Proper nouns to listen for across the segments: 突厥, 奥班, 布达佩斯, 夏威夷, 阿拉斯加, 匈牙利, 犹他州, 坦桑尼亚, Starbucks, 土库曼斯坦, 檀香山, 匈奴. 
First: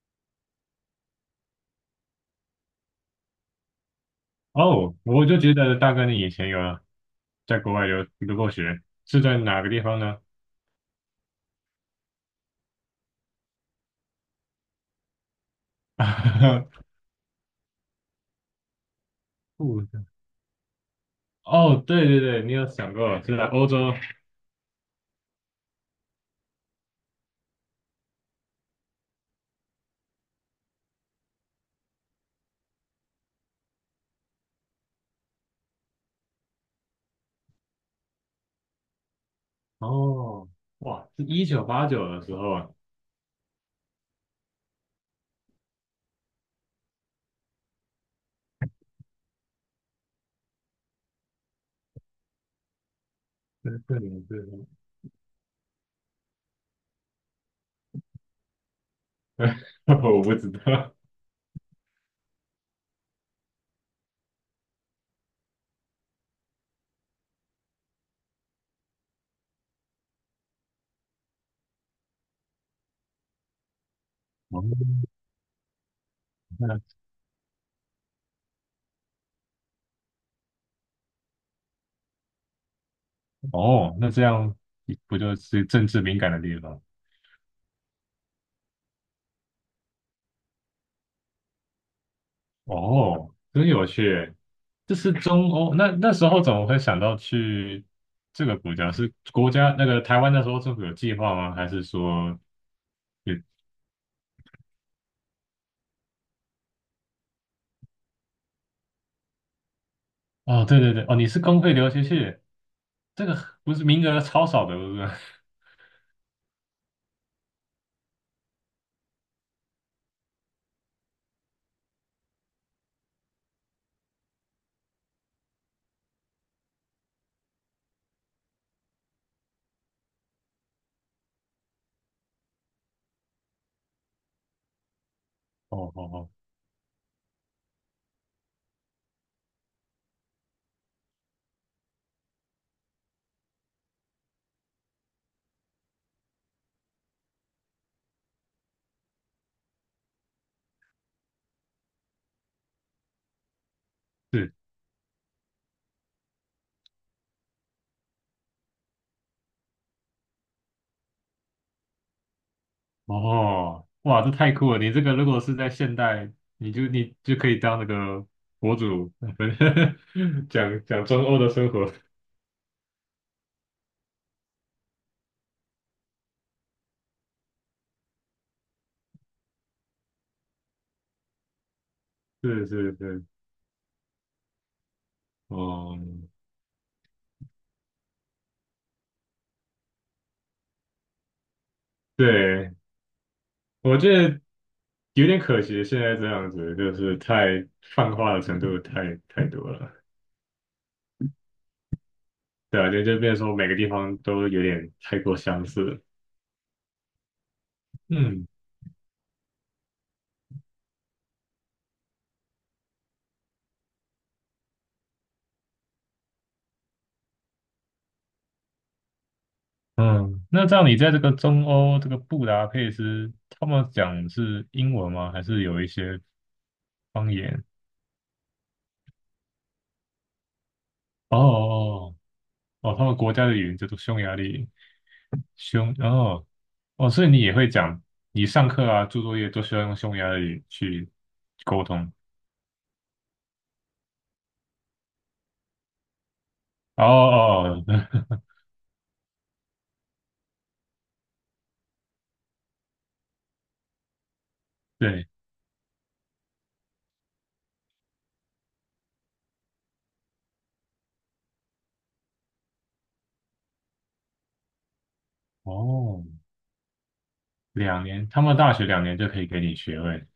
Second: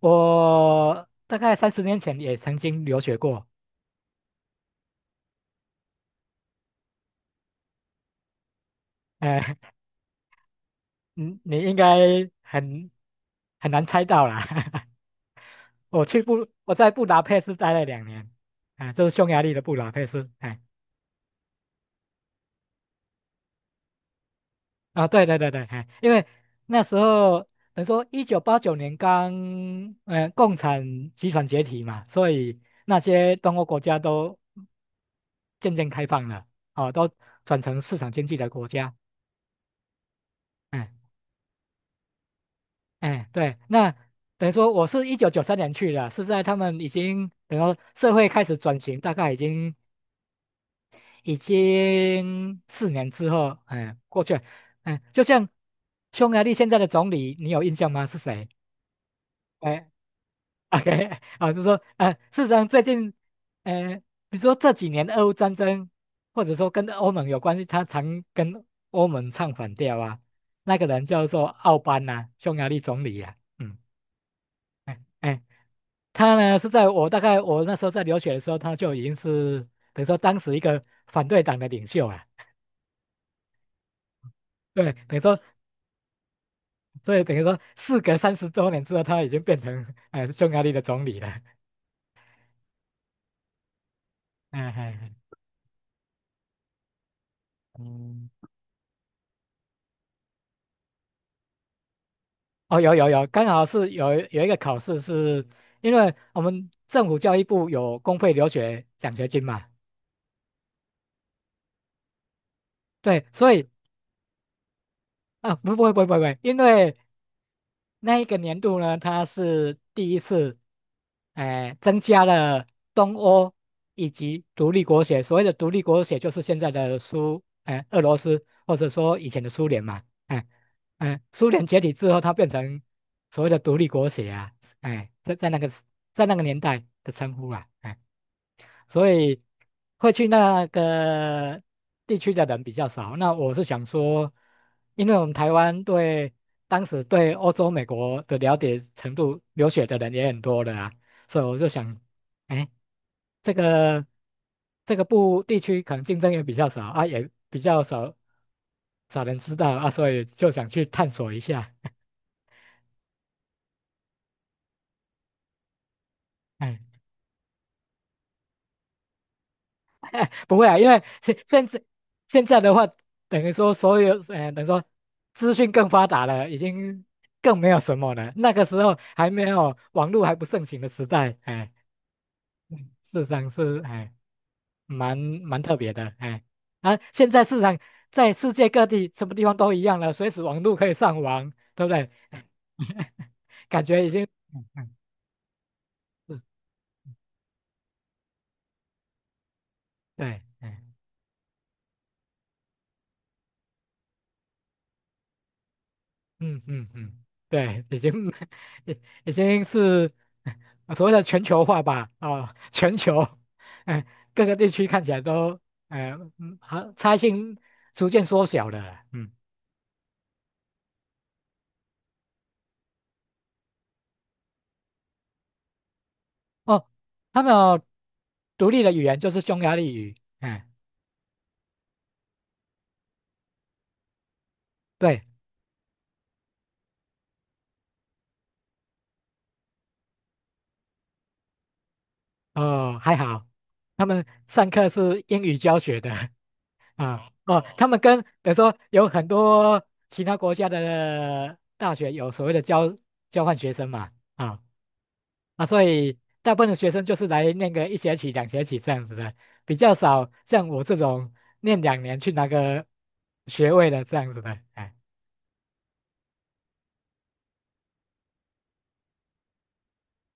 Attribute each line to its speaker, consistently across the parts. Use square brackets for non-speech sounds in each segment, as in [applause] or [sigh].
Speaker 1: 我大概30年前也曾经留学过，
Speaker 2: 哦，我就觉得大哥你以前有在国外留过学，是在
Speaker 1: 哎，
Speaker 2: 哪个地方呢？
Speaker 1: 你应该很很难猜到啦。[laughs] 我
Speaker 2: [laughs]
Speaker 1: 在布达佩斯待了两年，啊，就是匈牙利的布
Speaker 2: 不
Speaker 1: 达
Speaker 2: 是
Speaker 1: 佩斯，哎，
Speaker 2: 哦，对对对，你有想过是在欧洲？
Speaker 1: 啊，对对对对，哎，因为那时候等于说1989年刚，共产集团解体嘛，所以那些东欧国家都渐渐开放了，哦，都转成市场经济的国家。
Speaker 2: 哦，
Speaker 1: 哎
Speaker 2: 哇，是1989的时候啊。
Speaker 1: 哎，对，那等于说我是1993年去的，是在他们已经等于说社会开始转型，大概已经4年之后，
Speaker 2: [laughs] 对
Speaker 1: 哎，
Speaker 2: 对
Speaker 1: 过去了，
Speaker 2: 对。
Speaker 1: 哎，就像匈牙利现在的总理，你有印象吗？是谁？
Speaker 2: 对。 [laughs]
Speaker 1: 哎
Speaker 2: 我不知道。
Speaker 1: ，OK,[laughs] 啊，就是说，事实上最近，呃，比如说这几年俄乌战争，或者说跟欧盟有关系，他常跟欧盟唱反调啊，那个人叫做奥班呐、匈牙利总理呀、啊嗯。
Speaker 2: 哦，
Speaker 1: 哎，哎他呢是
Speaker 2: 那
Speaker 1: 在我大概我那时候在留学的时候，他就已经是等于说当时一个反对党的领袖啊。
Speaker 2: 这样
Speaker 1: 对，等
Speaker 2: 不
Speaker 1: 于
Speaker 2: 就
Speaker 1: 说，
Speaker 2: 是政治敏感的地方？
Speaker 1: 所以等于说，事隔30多年之后，他已经变成匈牙利的总理了。
Speaker 2: 哦，真有趣。
Speaker 1: 嗯
Speaker 2: 这是
Speaker 1: 嗯
Speaker 2: 中欧，那时候怎么会想到去
Speaker 1: 嗯，
Speaker 2: 这个国家？是国家那个台湾那时候政府有计划吗？还是说
Speaker 1: 哦，有有有，
Speaker 2: 也
Speaker 1: 刚好是有一个考试是，因为我们政府教育部有公费留学奖学金嘛，
Speaker 2: 哦，对对对。哦，你是公费留学去。
Speaker 1: 对，
Speaker 2: 这个
Speaker 1: 所以
Speaker 2: 不是名额超少的，不是？[laughs]
Speaker 1: 啊，不不不不不，因为那一个年度呢，它是第一次，哎、增加了东欧以及独立国协。所谓的独立国协，就是现在的苏，哎、俄罗斯或者说以前的苏联嘛，哎、哎、苏联解体之后，它变成所谓的独立国协啊，哎、在那个
Speaker 2: 哦哦
Speaker 1: 在
Speaker 2: 哦，
Speaker 1: 那个年代的称呼啊，哎所以会去那个地区的人比较少。那我是想说，因为我们台湾对当时对欧洲、美国的了解程度，留学的人也很多的啊，所以我就想，哎，这个
Speaker 2: 是。
Speaker 1: 这个部地区可能竞争也比较少啊，也比较少人知道啊，所以就想去探索一下。
Speaker 2: 哦，哇，这太酷了！你这个如果是在现代，你
Speaker 1: 哎
Speaker 2: 就你就可以当那个博主。
Speaker 1: [laughs] 哎，
Speaker 2: [laughs]
Speaker 1: 不会啊，
Speaker 2: 讲
Speaker 1: 因为
Speaker 2: 讲中欧的生活。
Speaker 1: 现在的话，等于说所有，等于说资讯更发达了，已经更没有什么了。那个时候还没有网络还不盛行的时代，哎，
Speaker 2: 是
Speaker 1: 嗯
Speaker 2: 是是，
Speaker 1: 市场是哎蛮特别
Speaker 2: 哦，
Speaker 1: 的，哎，啊，现在市场在世界各地什么地方都一样了，随时网络可以上网，对不对？
Speaker 2: 对，
Speaker 1: [laughs] 感
Speaker 2: 我
Speaker 1: 觉已
Speaker 2: 觉
Speaker 1: 经，
Speaker 2: 得。
Speaker 1: 嗯嗯，
Speaker 2: 有点可惜，现在这
Speaker 1: 是，
Speaker 2: 样子就是太泛化的程度太多了。
Speaker 1: 对。哎
Speaker 2: 对啊，就变成说每个地方都有点太过相似了。
Speaker 1: 嗯嗯嗯，对，已经
Speaker 2: 嗯
Speaker 1: [laughs] 已已经是所谓的全球化吧，啊、全球，哎、各个地区看起来都，哎、嗯，好，差异性逐渐缩小了，嗯，
Speaker 2: 嗯，那这样你在这个中欧这个布达佩斯，他们讲是英文吗？还是有一些
Speaker 1: 哦，
Speaker 2: 方
Speaker 1: 他们
Speaker 2: 言？
Speaker 1: 有独立的语言就是匈牙利语，哎、
Speaker 2: 哦哦哦。他们国家的语言叫做匈牙利。
Speaker 1: 对，
Speaker 2: 哦哦，所以你也会讲，你上课啊、做作业都需要用匈牙利去沟通。
Speaker 1: 哦，还好，他们上课是英语教学的，
Speaker 2: 哦
Speaker 1: 啊、哦，
Speaker 2: 哦，
Speaker 1: 他们跟
Speaker 2: 哦。 [laughs]
Speaker 1: 比如说有很多其他国家的大学有所谓的交换学生嘛。啊、
Speaker 2: 对。
Speaker 1: 啊，所以大部分的学生就是来念个一学期、2学期这样子的，比较少像我这种念两年去拿个学位的这样子的，哎，
Speaker 2: 哦，两年，他们大学两年就可以给你学位。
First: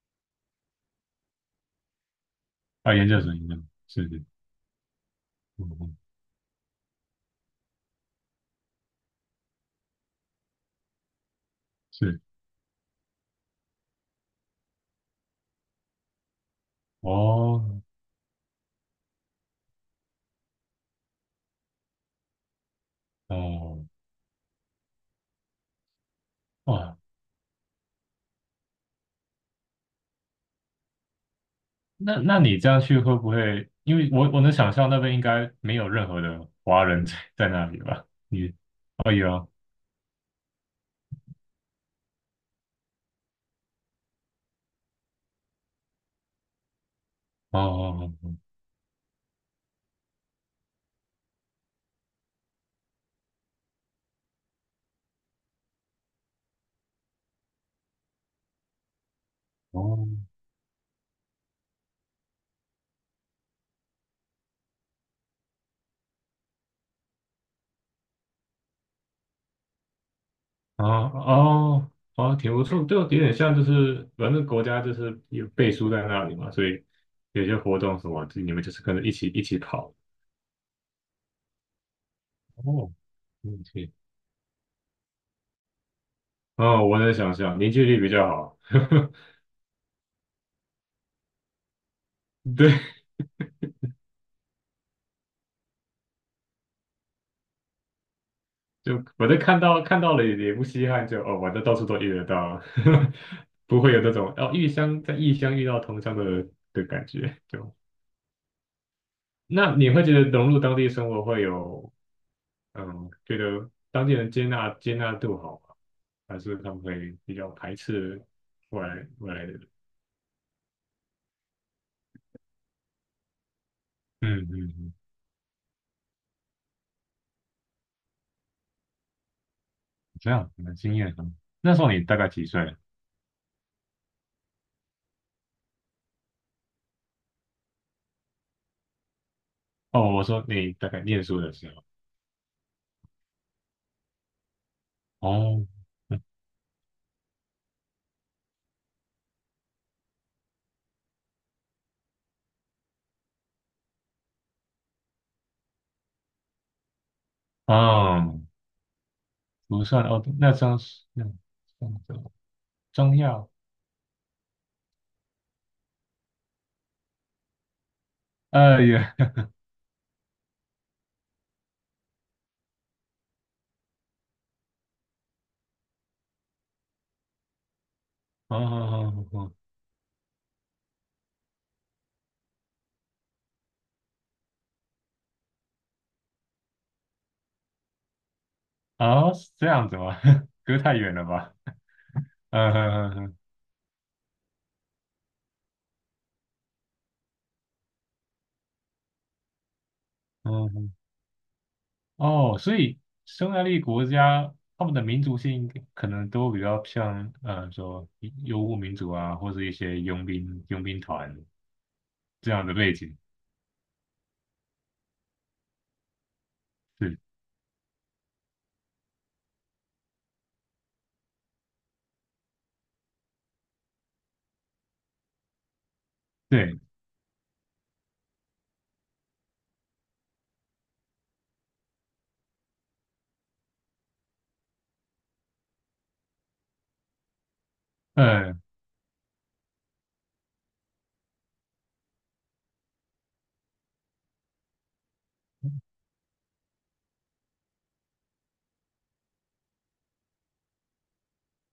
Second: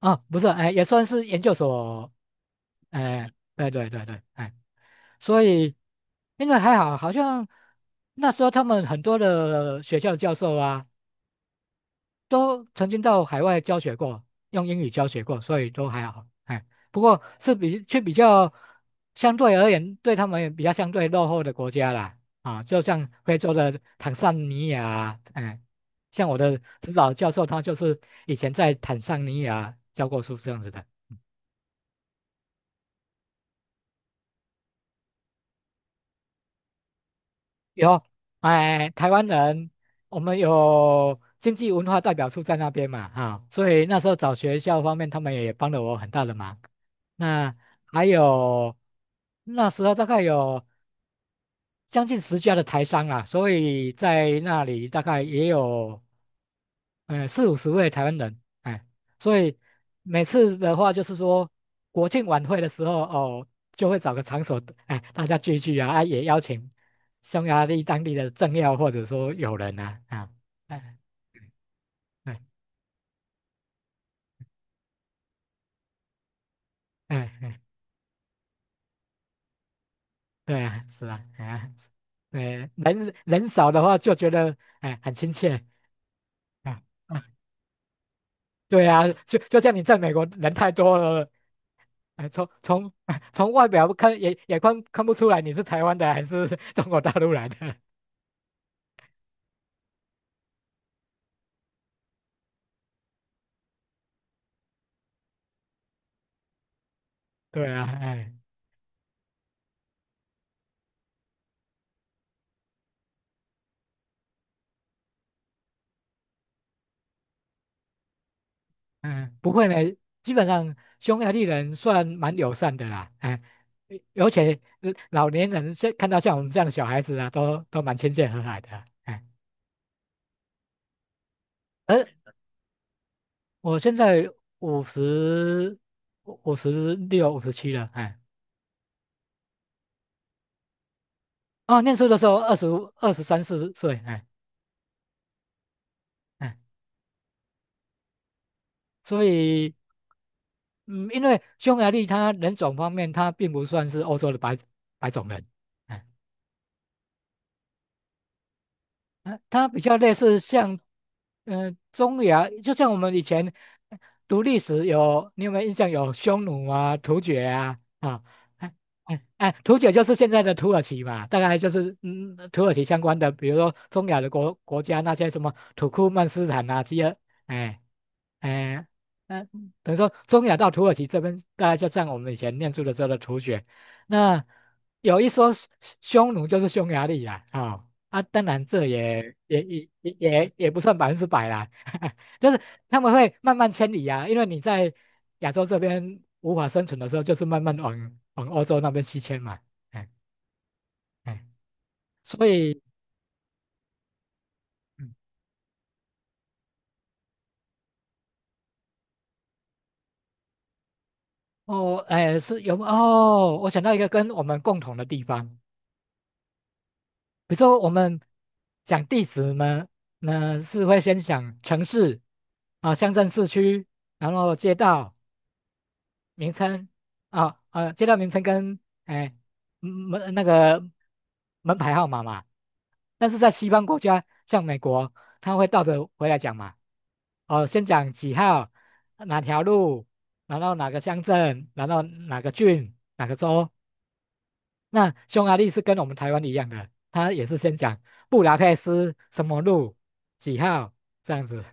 Speaker 1: 哦，不是，哎，也算是研究所，
Speaker 2: 啊，研究
Speaker 1: 哎，
Speaker 2: 生，研究
Speaker 1: 对对对
Speaker 2: 生是，
Speaker 1: 对，
Speaker 2: 是
Speaker 1: 哎，所
Speaker 2: 嗯
Speaker 1: 以
Speaker 2: 嗯，
Speaker 1: 因为还好，好像那时候他们很多的学校教授啊，
Speaker 2: 是。
Speaker 1: 都曾经到海外教学过，用英语教学过，所以都还好。哎，不过是
Speaker 2: 哦，
Speaker 1: 比较相对而言，对他们也比较相对落后的国家啦。啊，就像非洲的
Speaker 2: 哦，
Speaker 1: 坦桑尼亚啊哎，像我的指
Speaker 2: 哇，
Speaker 1: 导教授他就是以前在坦桑尼亚教过书这样子的。
Speaker 2: 那你这样去会不会？因为我能想象那边应该没有任何的华人在那里
Speaker 1: 有，
Speaker 2: 吧？你，
Speaker 1: 哎，台
Speaker 2: 哦
Speaker 1: 湾
Speaker 2: 有啊，
Speaker 1: 人，我们有经济文化代表处在那边嘛，哈、所以那时候找学校方面，他们也帮了我很大的忙。那还
Speaker 2: 哦
Speaker 1: 有那时候大概有将近10家的台商啊，所以在那里大概也有。呃，40-50位台湾人，哎，所以
Speaker 2: 哦哦
Speaker 1: 每次的话就是说，国庆晚会的时候，哦，就会找个场所，哎，大家聚一聚啊，啊，也邀请匈牙利当地的政要或者说友人啊，啊，
Speaker 2: 哦
Speaker 1: 哎，
Speaker 2: 哦。哦
Speaker 1: 哎，
Speaker 2: 挺不错，就有点像就是反正国家就是有背书在那里嘛，所以
Speaker 1: 哎，
Speaker 2: 有些
Speaker 1: 哎，
Speaker 2: 活动什么，你们就是跟着一起跑。
Speaker 1: 对啊，是啊，哎呀，对，
Speaker 2: 哦，
Speaker 1: 人人
Speaker 2: 嗯，
Speaker 1: 少的话就觉得，哎，很亲切。啊
Speaker 2: 哦，我能
Speaker 1: 啊，
Speaker 2: 想象凝聚力比较好。
Speaker 1: 对啊，
Speaker 2: [laughs]
Speaker 1: 就像你在美国人太多了，哎，
Speaker 2: 对，
Speaker 1: [laughs] 从外表看也看不出来你是台湾的还是 [laughs] 中国大陆来的。
Speaker 2: 就我都看到了也不稀罕就，哦，我这到处都遇得到。[laughs] 不会有那种哦异乡在异乡遇到同乡的感觉。
Speaker 1: 对
Speaker 2: 就
Speaker 1: 啊，哎，
Speaker 2: 那你会觉得融入当地生活会有觉得当地人接纳度好吗？还是他们会比较排斥外来外
Speaker 1: 嗯，
Speaker 2: 来
Speaker 1: 不
Speaker 2: 的
Speaker 1: 会
Speaker 2: 人？
Speaker 1: 呢，基本上匈牙利人算蛮友善的啦，哎，而
Speaker 2: 嗯
Speaker 1: 且
Speaker 2: 嗯
Speaker 1: 呃
Speaker 2: 嗯，
Speaker 1: 老年人现看到像我们这样的小孩子啊，都蛮亲切和蔼的。哎，
Speaker 2: 这样很惊艳啊！那时候你大
Speaker 1: 而
Speaker 2: 概几岁？
Speaker 1: 我现在五十5657了，哎，
Speaker 2: 哦，我说你大概念书的时
Speaker 1: 哦，
Speaker 2: 候。
Speaker 1: 念书的时候23、24岁，哎
Speaker 2: 哦。
Speaker 1: 哎，所以。嗯，因为匈牙利它人种方面，它并不算是欧洲的白种人，哎
Speaker 2: 嗯，
Speaker 1: 呃它比
Speaker 2: 不
Speaker 1: 较
Speaker 2: 算
Speaker 1: 类
Speaker 2: 哦，
Speaker 1: 似
Speaker 2: 那
Speaker 1: 像，
Speaker 2: 张是那
Speaker 1: 呃，
Speaker 2: 张
Speaker 1: 中
Speaker 2: 的
Speaker 1: 亚，就像我们
Speaker 2: 中
Speaker 1: 以
Speaker 2: 药。
Speaker 1: 前读历史有，你有没有印象有匈奴啊、突厥啊啊？哎
Speaker 2: 哎呀。
Speaker 1: 哎哎，突厥就是现在的土耳其嘛，大概就是嗯土耳其相关的，比如说中亚的国家那些什么土库曼斯坦啊，这些，哎
Speaker 2: [laughs] 哦
Speaker 1: 哎
Speaker 2: 哦
Speaker 1: 嗯，呃
Speaker 2: 哦
Speaker 1: 等于说中亚到土耳其这边，大概就像我们以前念书的时候的突厥，那有一说匈奴就是匈牙利啦，啊、啊，当然这
Speaker 2: 哦，
Speaker 1: 也
Speaker 2: 哦，是
Speaker 1: 也
Speaker 2: 这
Speaker 1: 也
Speaker 2: 样子
Speaker 1: 也
Speaker 2: 吗？[laughs]
Speaker 1: 也也
Speaker 2: 隔
Speaker 1: 不算
Speaker 2: 太
Speaker 1: 百
Speaker 2: 远
Speaker 1: 分
Speaker 2: 了
Speaker 1: 之百
Speaker 2: 吧？
Speaker 1: 啦，[laughs] 就是
Speaker 2: 嗯
Speaker 1: 他们
Speaker 2: 嗯
Speaker 1: 会
Speaker 2: 嗯
Speaker 1: 慢慢迁移啊，因为你在亚洲这边无法生存的时候，就是慢慢往欧洲那边西迁嘛，哎
Speaker 2: 嗯，嗯。
Speaker 1: 哎，所
Speaker 2: 哦，所
Speaker 1: 以
Speaker 2: 以匈牙利国家他们的
Speaker 1: 嗯
Speaker 2: 民族性可能都比较像，说游牧民族啊，或者一些佣兵团
Speaker 1: 哦哎
Speaker 2: 这
Speaker 1: 是
Speaker 2: 样的
Speaker 1: 有
Speaker 2: 背景。
Speaker 1: 哦，我想到一个跟我们共同的地方，
Speaker 2: 对。
Speaker 1: 比如说我们讲地址呢，那是会先想城市啊、乡镇、市区，然后街道。名
Speaker 2: 对，
Speaker 1: 称啊啊，街道名称跟哎门那个门牌号码嘛，但是在西方国家，像美国，他会倒着回来讲嘛。哦，先讲几
Speaker 2: 嗯，
Speaker 1: 号，哪条路，然后哪个乡镇，然后哪个郡，哪个州。那匈牙利是跟我们台湾一样的，他也是先讲布达佩斯什么路几号这样子。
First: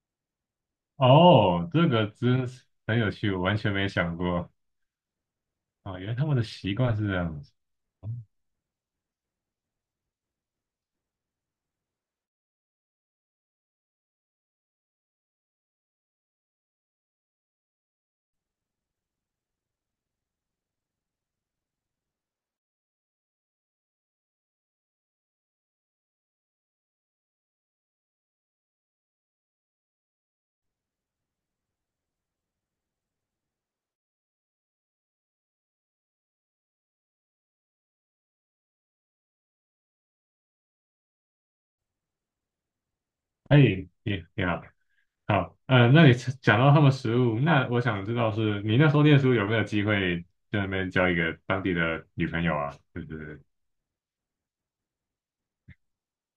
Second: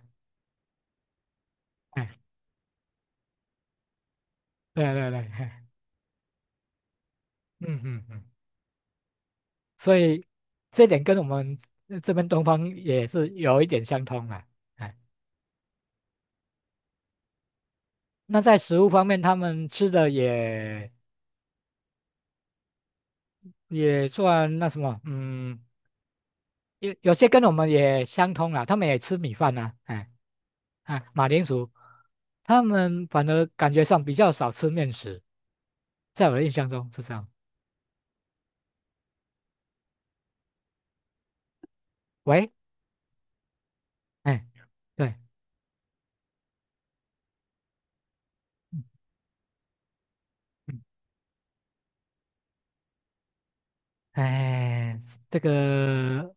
Speaker 2: 哦，这个
Speaker 1: 哎，
Speaker 2: 真是很有趣，我完全没想过。
Speaker 1: 对对对，嘿
Speaker 2: 啊，原来他们的习惯是这样子。
Speaker 1: 嗯嗯嗯。所以这点跟我们这边东方也是有一点相通啦。哎，那在食物方面，他们吃的也也算那什么，嗯，有有些跟我们也相通啦，他们也吃米饭呐、哎，啊，马铃薯，他们反而感觉上比较少吃面食，在我的印象中是这样。喂，
Speaker 2: 哎，也你
Speaker 1: 哎，
Speaker 2: 好。
Speaker 1: 对，
Speaker 2: 好，嗯，那你讲到他们食物，那我想知道是你那时
Speaker 1: 嗯
Speaker 2: 候念书有没有机会在那
Speaker 1: 嗯。
Speaker 2: 边交一个当地的女朋友啊？就是，
Speaker 1: 哎，这个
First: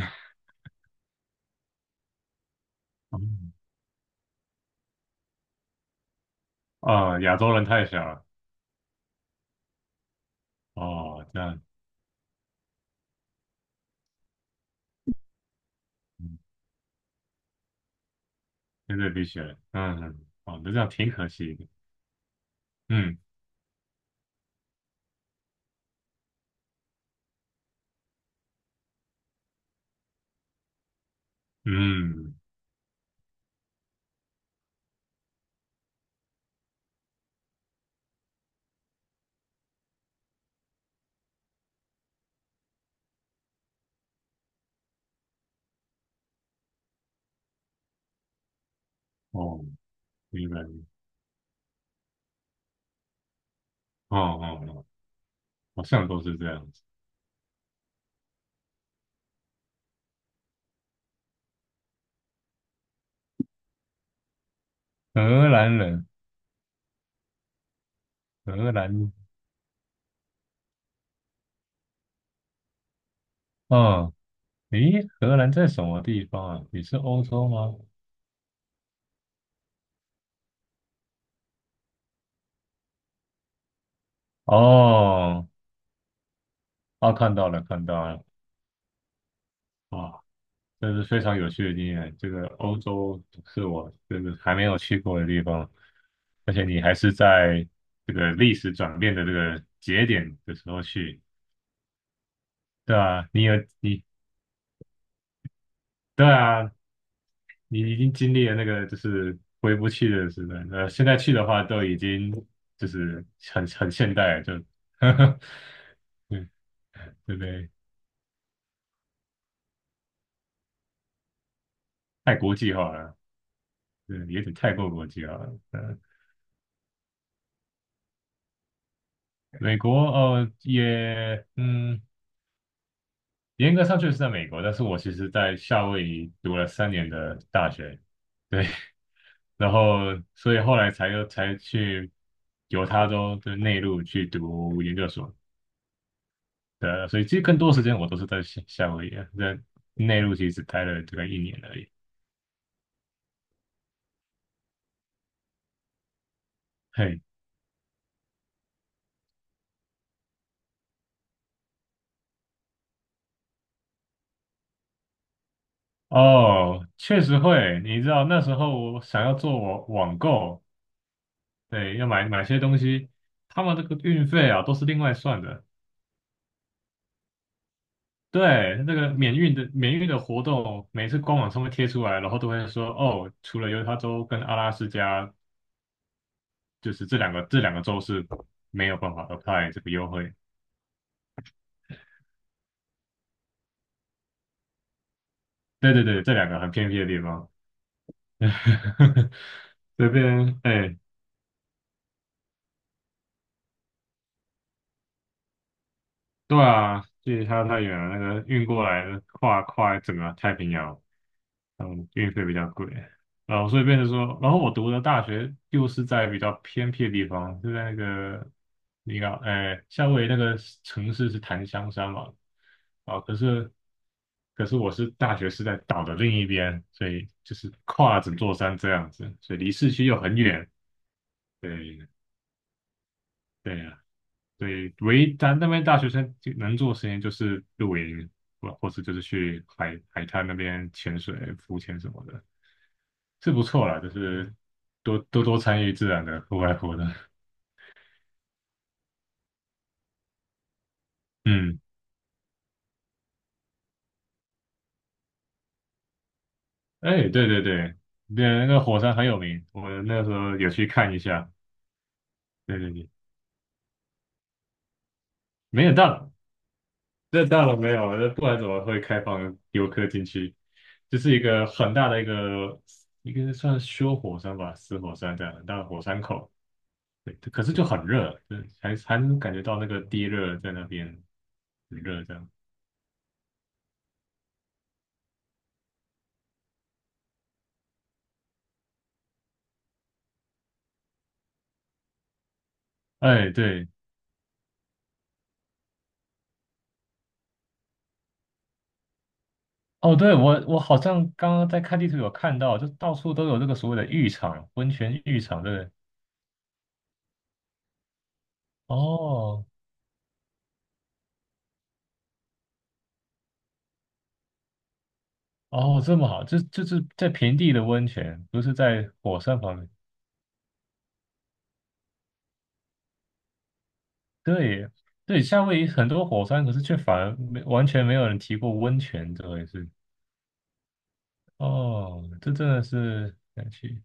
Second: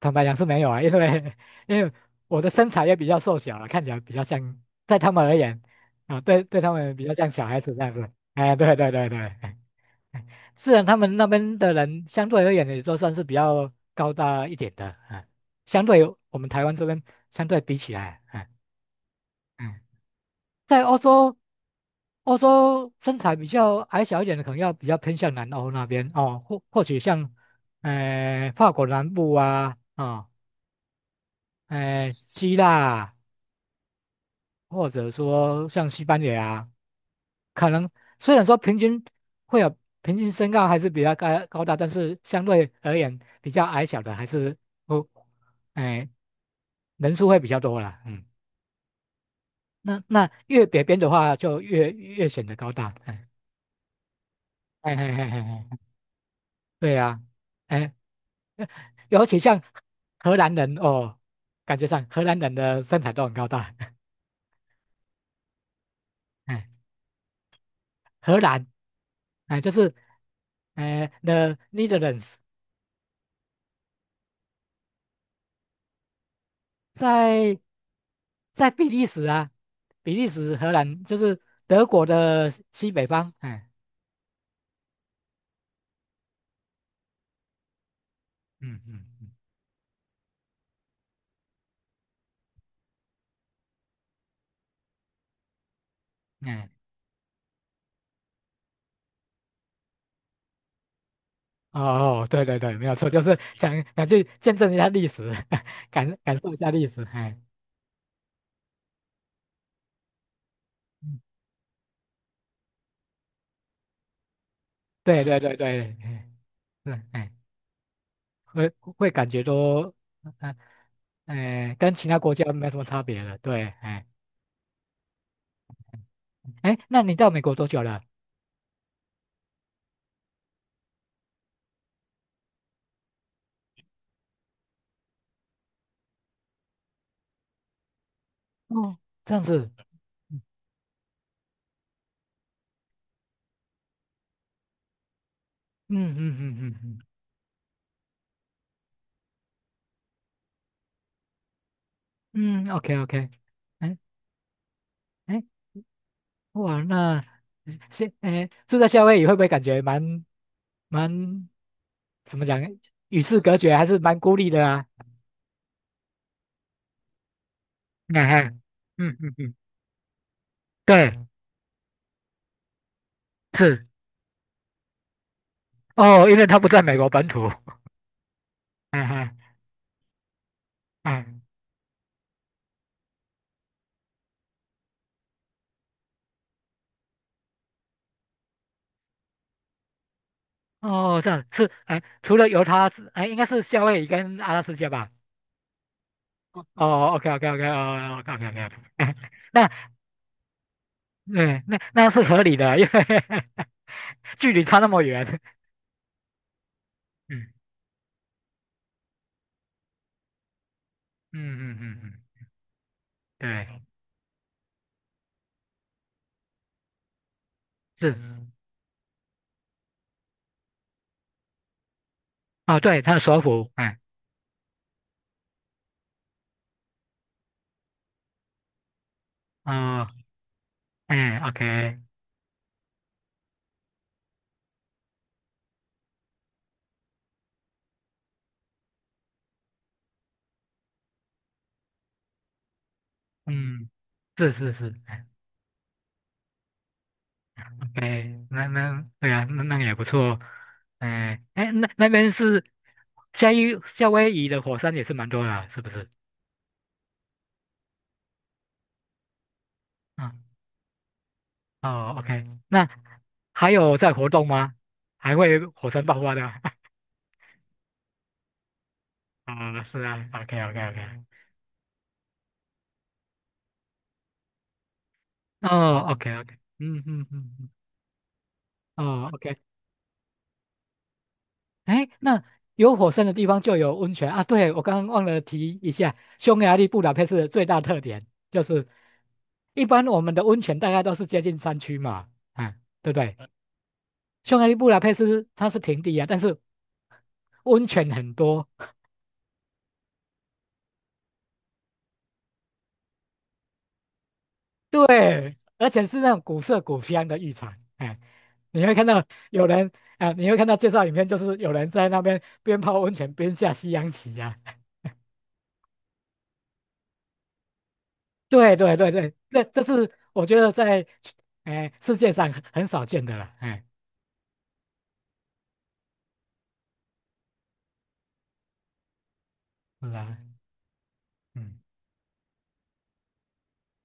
Speaker 1: 坦白讲是没有啊，因为因为我的身材也比较瘦
Speaker 2: 嗯。
Speaker 1: 小了，看起来比较像，在他们而言啊，对对他
Speaker 2: 哦，
Speaker 1: 们比较
Speaker 2: 啊，
Speaker 1: 像
Speaker 2: 亚
Speaker 1: 小
Speaker 2: 洲
Speaker 1: 孩
Speaker 2: 人
Speaker 1: 子这
Speaker 2: 太
Speaker 1: 样
Speaker 2: 小，
Speaker 1: 子。
Speaker 2: 了。
Speaker 1: 哎，对对对对，[laughs] 哎哎虽然他们
Speaker 2: 哦，
Speaker 1: 那
Speaker 2: 这
Speaker 1: 边
Speaker 2: 样。
Speaker 1: 的人相对而言也都算是比较高大一点的，啊，相对我
Speaker 2: 嗯，
Speaker 1: 们台湾这边相对比起来啊，哎
Speaker 2: 真的必须。
Speaker 1: 嗯
Speaker 2: 嗯，哦，那这
Speaker 1: 在
Speaker 2: 样
Speaker 1: 欧
Speaker 2: 挺可
Speaker 1: 洲，
Speaker 2: 惜的。
Speaker 1: 欧洲
Speaker 2: 嗯
Speaker 1: 身材比较矮小一点的，可能要比较偏向南欧那边哦，或或许像，呃，法国南部啊，啊、呃，
Speaker 2: 嗯，
Speaker 1: 希腊啊或者说像西班牙啊可能虽然说平均会有平均身高还是比较高大，但是相对而言比较矮小的还是不，哎、人数会比较多啦，嗯，
Speaker 2: 哦，
Speaker 1: 那那
Speaker 2: 明白。
Speaker 1: 越北边的话就越显得高大，哎
Speaker 2: 哦哦哦，
Speaker 1: 哎哎哎哎。嘿嘿嘿嘿
Speaker 2: 好像都是这样子。
Speaker 1: 对呀、哎，尤其像荷兰人哦，感觉上荷兰人的身材都很高大，[laughs]
Speaker 2: 荷兰人。
Speaker 1: 哎，荷兰，
Speaker 2: 荷兰。
Speaker 1: 哎，就是，哎，The Netherlands,
Speaker 2: 哦，诶，荷兰在什么地方啊？也是欧洲
Speaker 1: 在
Speaker 2: 吗？
Speaker 1: 在比利时啊，比利时、荷兰就是德国的西北方，哎，
Speaker 2: 哦。啊，看到了，看到了。
Speaker 1: 嗯嗯
Speaker 2: 啊，这是非常有趣的经验。这个欧洲是我这个还没有去过的地方，
Speaker 1: 嗯，
Speaker 2: 而且
Speaker 1: 哎，
Speaker 2: 你还是在这个历史转变的这个节点的时候去。
Speaker 1: 哦，对对对，没有
Speaker 2: 对
Speaker 1: 错，就
Speaker 2: 啊，
Speaker 1: 是
Speaker 2: 你有
Speaker 1: 想
Speaker 2: 你，
Speaker 1: 想去见证一下历史，[laughs] 感
Speaker 2: 对
Speaker 1: 感受一下
Speaker 2: 啊，
Speaker 1: 历史，哎，
Speaker 2: 你已经经历了那个就是回不去的时代，那现在
Speaker 1: 嗯
Speaker 2: 去的话都已经就是很现代了就。[laughs] 呵
Speaker 1: 对
Speaker 2: 呵。
Speaker 1: 对对对，哎，
Speaker 2: 对。
Speaker 1: 是，哎。
Speaker 2: 对不对？
Speaker 1: 会会感觉都，哎、哎，跟其他国
Speaker 2: 太
Speaker 1: 家
Speaker 2: 国
Speaker 1: 没
Speaker 2: 际
Speaker 1: 什么
Speaker 2: 化
Speaker 1: 差
Speaker 2: 了。
Speaker 1: 别了。对，哎
Speaker 2: 对，有点太过国际化了。
Speaker 1: 哎，那你到美国多久了？
Speaker 2: 美国，严格上确实在美国，但是我其实在夏威夷读了3年的大学。对。
Speaker 1: 哦，这样
Speaker 2: [laughs]
Speaker 1: 子，
Speaker 2: 然后
Speaker 1: 嗯
Speaker 2: 所以后来才去犹他州的内陆去读研究所。
Speaker 1: 嗯嗯嗯
Speaker 2: 对，所以其实更多时间我都是在夏威夷啊，在内陆其实只待了大概一年而已。
Speaker 1: 嗯嗯，OK OK,哎哎，哇，
Speaker 2: 嘿，
Speaker 1: 那是哎住在夏威夷会不会感觉蛮蛮怎么讲，与世隔绝，还是蛮孤立的啊？
Speaker 2: 哦，确实会，你知
Speaker 1: 哎
Speaker 2: 道那
Speaker 1: 哎，
Speaker 2: 时候我
Speaker 1: 嗯
Speaker 2: 想要
Speaker 1: 嗯嗯，
Speaker 2: 做网购，
Speaker 1: 对，
Speaker 2: 对，要买些东西，他们这
Speaker 1: 是
Speaker 2: 个运费啊都是另外算的。
Speaker 1: 哦，因为他不在美国本土。[laughs]
Speaker 2: 对，那
Speaker 1: 哎
Speaker 2: 个免
Speaker 1: 哎
Speaker 2: 运的免运的活动，每次官
Speaker 1: 嗯。
Speaker 2: 网上面贴出来，然后都会说哦，除了犹他州跟阿拉斯加，就是这两个州是没有办法 apply 这个优惠。
Speaker 1: 哦，这样是哎，除了犹他之哎，应该是夏威夷跟阿拉斯加吧？
Speaker 2: 对对对，这两个很偏僻的
Speaker 1: 哦
Speaker 2: 地
Speaker 1: ，OK OK
Speaker 2: 方。
Speaker 1: OK 哦，OK OK OK,哎，
Speaker 2: [laughs]
Speaker 1: 那
Speaker 2: 这边哎。
Speaker 1: 对，那那是合理的，因为 [laughs] 距离差那么远。
Speaker 2: 对啊，距离
Speaker 1: 嗯
Speaker 2: 它太远了，那个运过来的跨整个太平洋。
Speaker 1: 嗯嗯嗯
Speaker 2: 嗯，运
Speaker 1: 嗯，
Speaker 2: 费比较贵，然后所
Speaker 1: 对，
Speaker 2: 以变成说，然后我读的大学又是在比较偏僻的地方，就在那
Speaker 1: 是
Speaker 2: 个，你看，哎，夏威夷那个城市是檀香山嘛。
Speaker 1: 哦，对，他
Speaker 2: 啊，
Speaker 1: 的
Speaker 2: 可
Speaker 1: 首府，
Speaker 2: 是，
Speaker 1: 哎，
Speaker 2: 可是我是大学是在岛的另一边，所以就是跨整座山这样子，所以离市区
Speaker 1: 哦，
Speaker 2: 又很远。
Speaker 1: 哎，OK,
Speaker 2: 对。对呀。对，唯一咱那边大学生就能做的事情就是露营，或是就是去海滩那边潜水、浮潜什么的，是不错
Speaker 1: 嗯，
Speaker 2: 啦，就
Speaker 1: 是
Speaker 2: 是
Speaker 1: 是是
Speaker 2: 多
Speaker 1: 哎
Speaker 2: 多多参与自然的户外活动。
Speaker 1: ，OK,那那对啊，那那个也不错，哎哎，
Speaker 2: 嗯，
Speaker 1: 那那边是威夏威夷的火山也是蛮多的啊是不是？
Speaker 2: 哎，对对对。对，那个火山很有名，我那时候有去看一下。
Speaker 1: 哦，OK,嗯
Speaker 2: 对
Speaker 1: 那
Speaker 2: 对对，
Speaker 1: 还有在活动吗？还会
Speaker 2: 没
Speaker 1: 火
Speaker 2: 想
Speaker 1: 山爆
Speaker 2: 到
Speaker 1: 发的？[laughs]
Speaker 2: 那大楼没有，那不然怎么会开放
Speaker 1: 啊、
Speaker 2: 游
Speaker 1: 是
Speaker 2: 客进
Speaker 1: 啊
Speaker 2: 去？就
Speaker 1: ，OK，OK，OK，
Speaker 2: 是一个很大的一个算修火山吧，死火山这样很
Speaker 1: 嗯
Speaker 2: 大的火
Speaker 1: 哦
Speaker 2: 山口。
Speaker 1: ，OK，OK，嗯嗯
Speaker 2: 对，
Speaker 1: 嗯
Speaker 2: 可
Speaker 1: 嗯，
Speaker 2: 是就很热，对，还
Speaker 1: 哦
Speaker 2: 能感
Speaker 1: ，OK,
Speaker 2: 觉到那个地热在那边很
Speaker 1: 哎，
Speaker 2: 热这
Speaker 1: 那
Speaker 2: 样。
Speaker 1: 有火山的地方就有温泉啊。对，我刚刚忘了提一下，匈牙利布达佩斯的最大特点就是，一般我们的温泉大概都是接近山区嘛，啊，对不对？
Speaker 2: 哎，对。
Speaker 1: 匈牙利布达佩斯它是平地啊，但是温泉很多。
Speaker 2: 哦，对，我好像刚刚在看地图有看到，就到处都有这个所谓的浴场、温泉浴
Speaker 1: 对，
Speaker 2: 场，对不
Speaker 1: 而
Speaker 2: 对？
Speaker 1: 且是那种古色古香的浴场，哎，你会看到
Speaker 2: 哦
Speaker 1: 有人啊，你会看到介绍影片，就是有人在那边边泡温泉边下西洋棋呀、啊。
Speaker 2: 哦这么好，就是在平地的温泉，
Speaker 1: [laughs]
Speaker 2: 不是
Speaker 1: 对对对
Speaker 2: 在
Speaker 1: 对，
Speaker 2: 火山
Speaker 1: 这
Speaker 2: 旁
Speaker 1: 这
Speaker 2: 边。
Speaker 1: 是我觉得在哎世界上很少见的了，哎，
Speaker 2: 对对，夏威夷很多火山，可是却反而没完全没有人提过温泉这回事。
Speaker 1: 是啊，嗯，
Speaker 2: 哦，这真的是想去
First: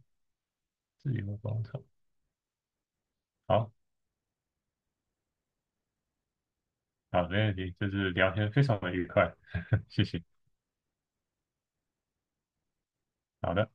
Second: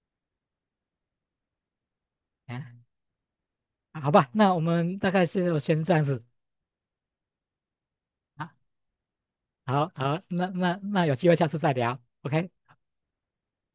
Speaker 2: 自由广场。
Speaker 1: 哎，
Speaker 2: 好
Speaker 1: 好吧，那我们大概是先这样子
Speaker 2: 好，没问题，就是聊
Speaker 1: 啊，
Speaker 2: 天非常的愉快。[laughs]
Speaker 1: 好
Speaker 2: 谢
Speaker 1: 好，
Speaker 2: 谢。
Speaker 1: 那那那有机会下次再聊，OK。
Speaker 2: 好的。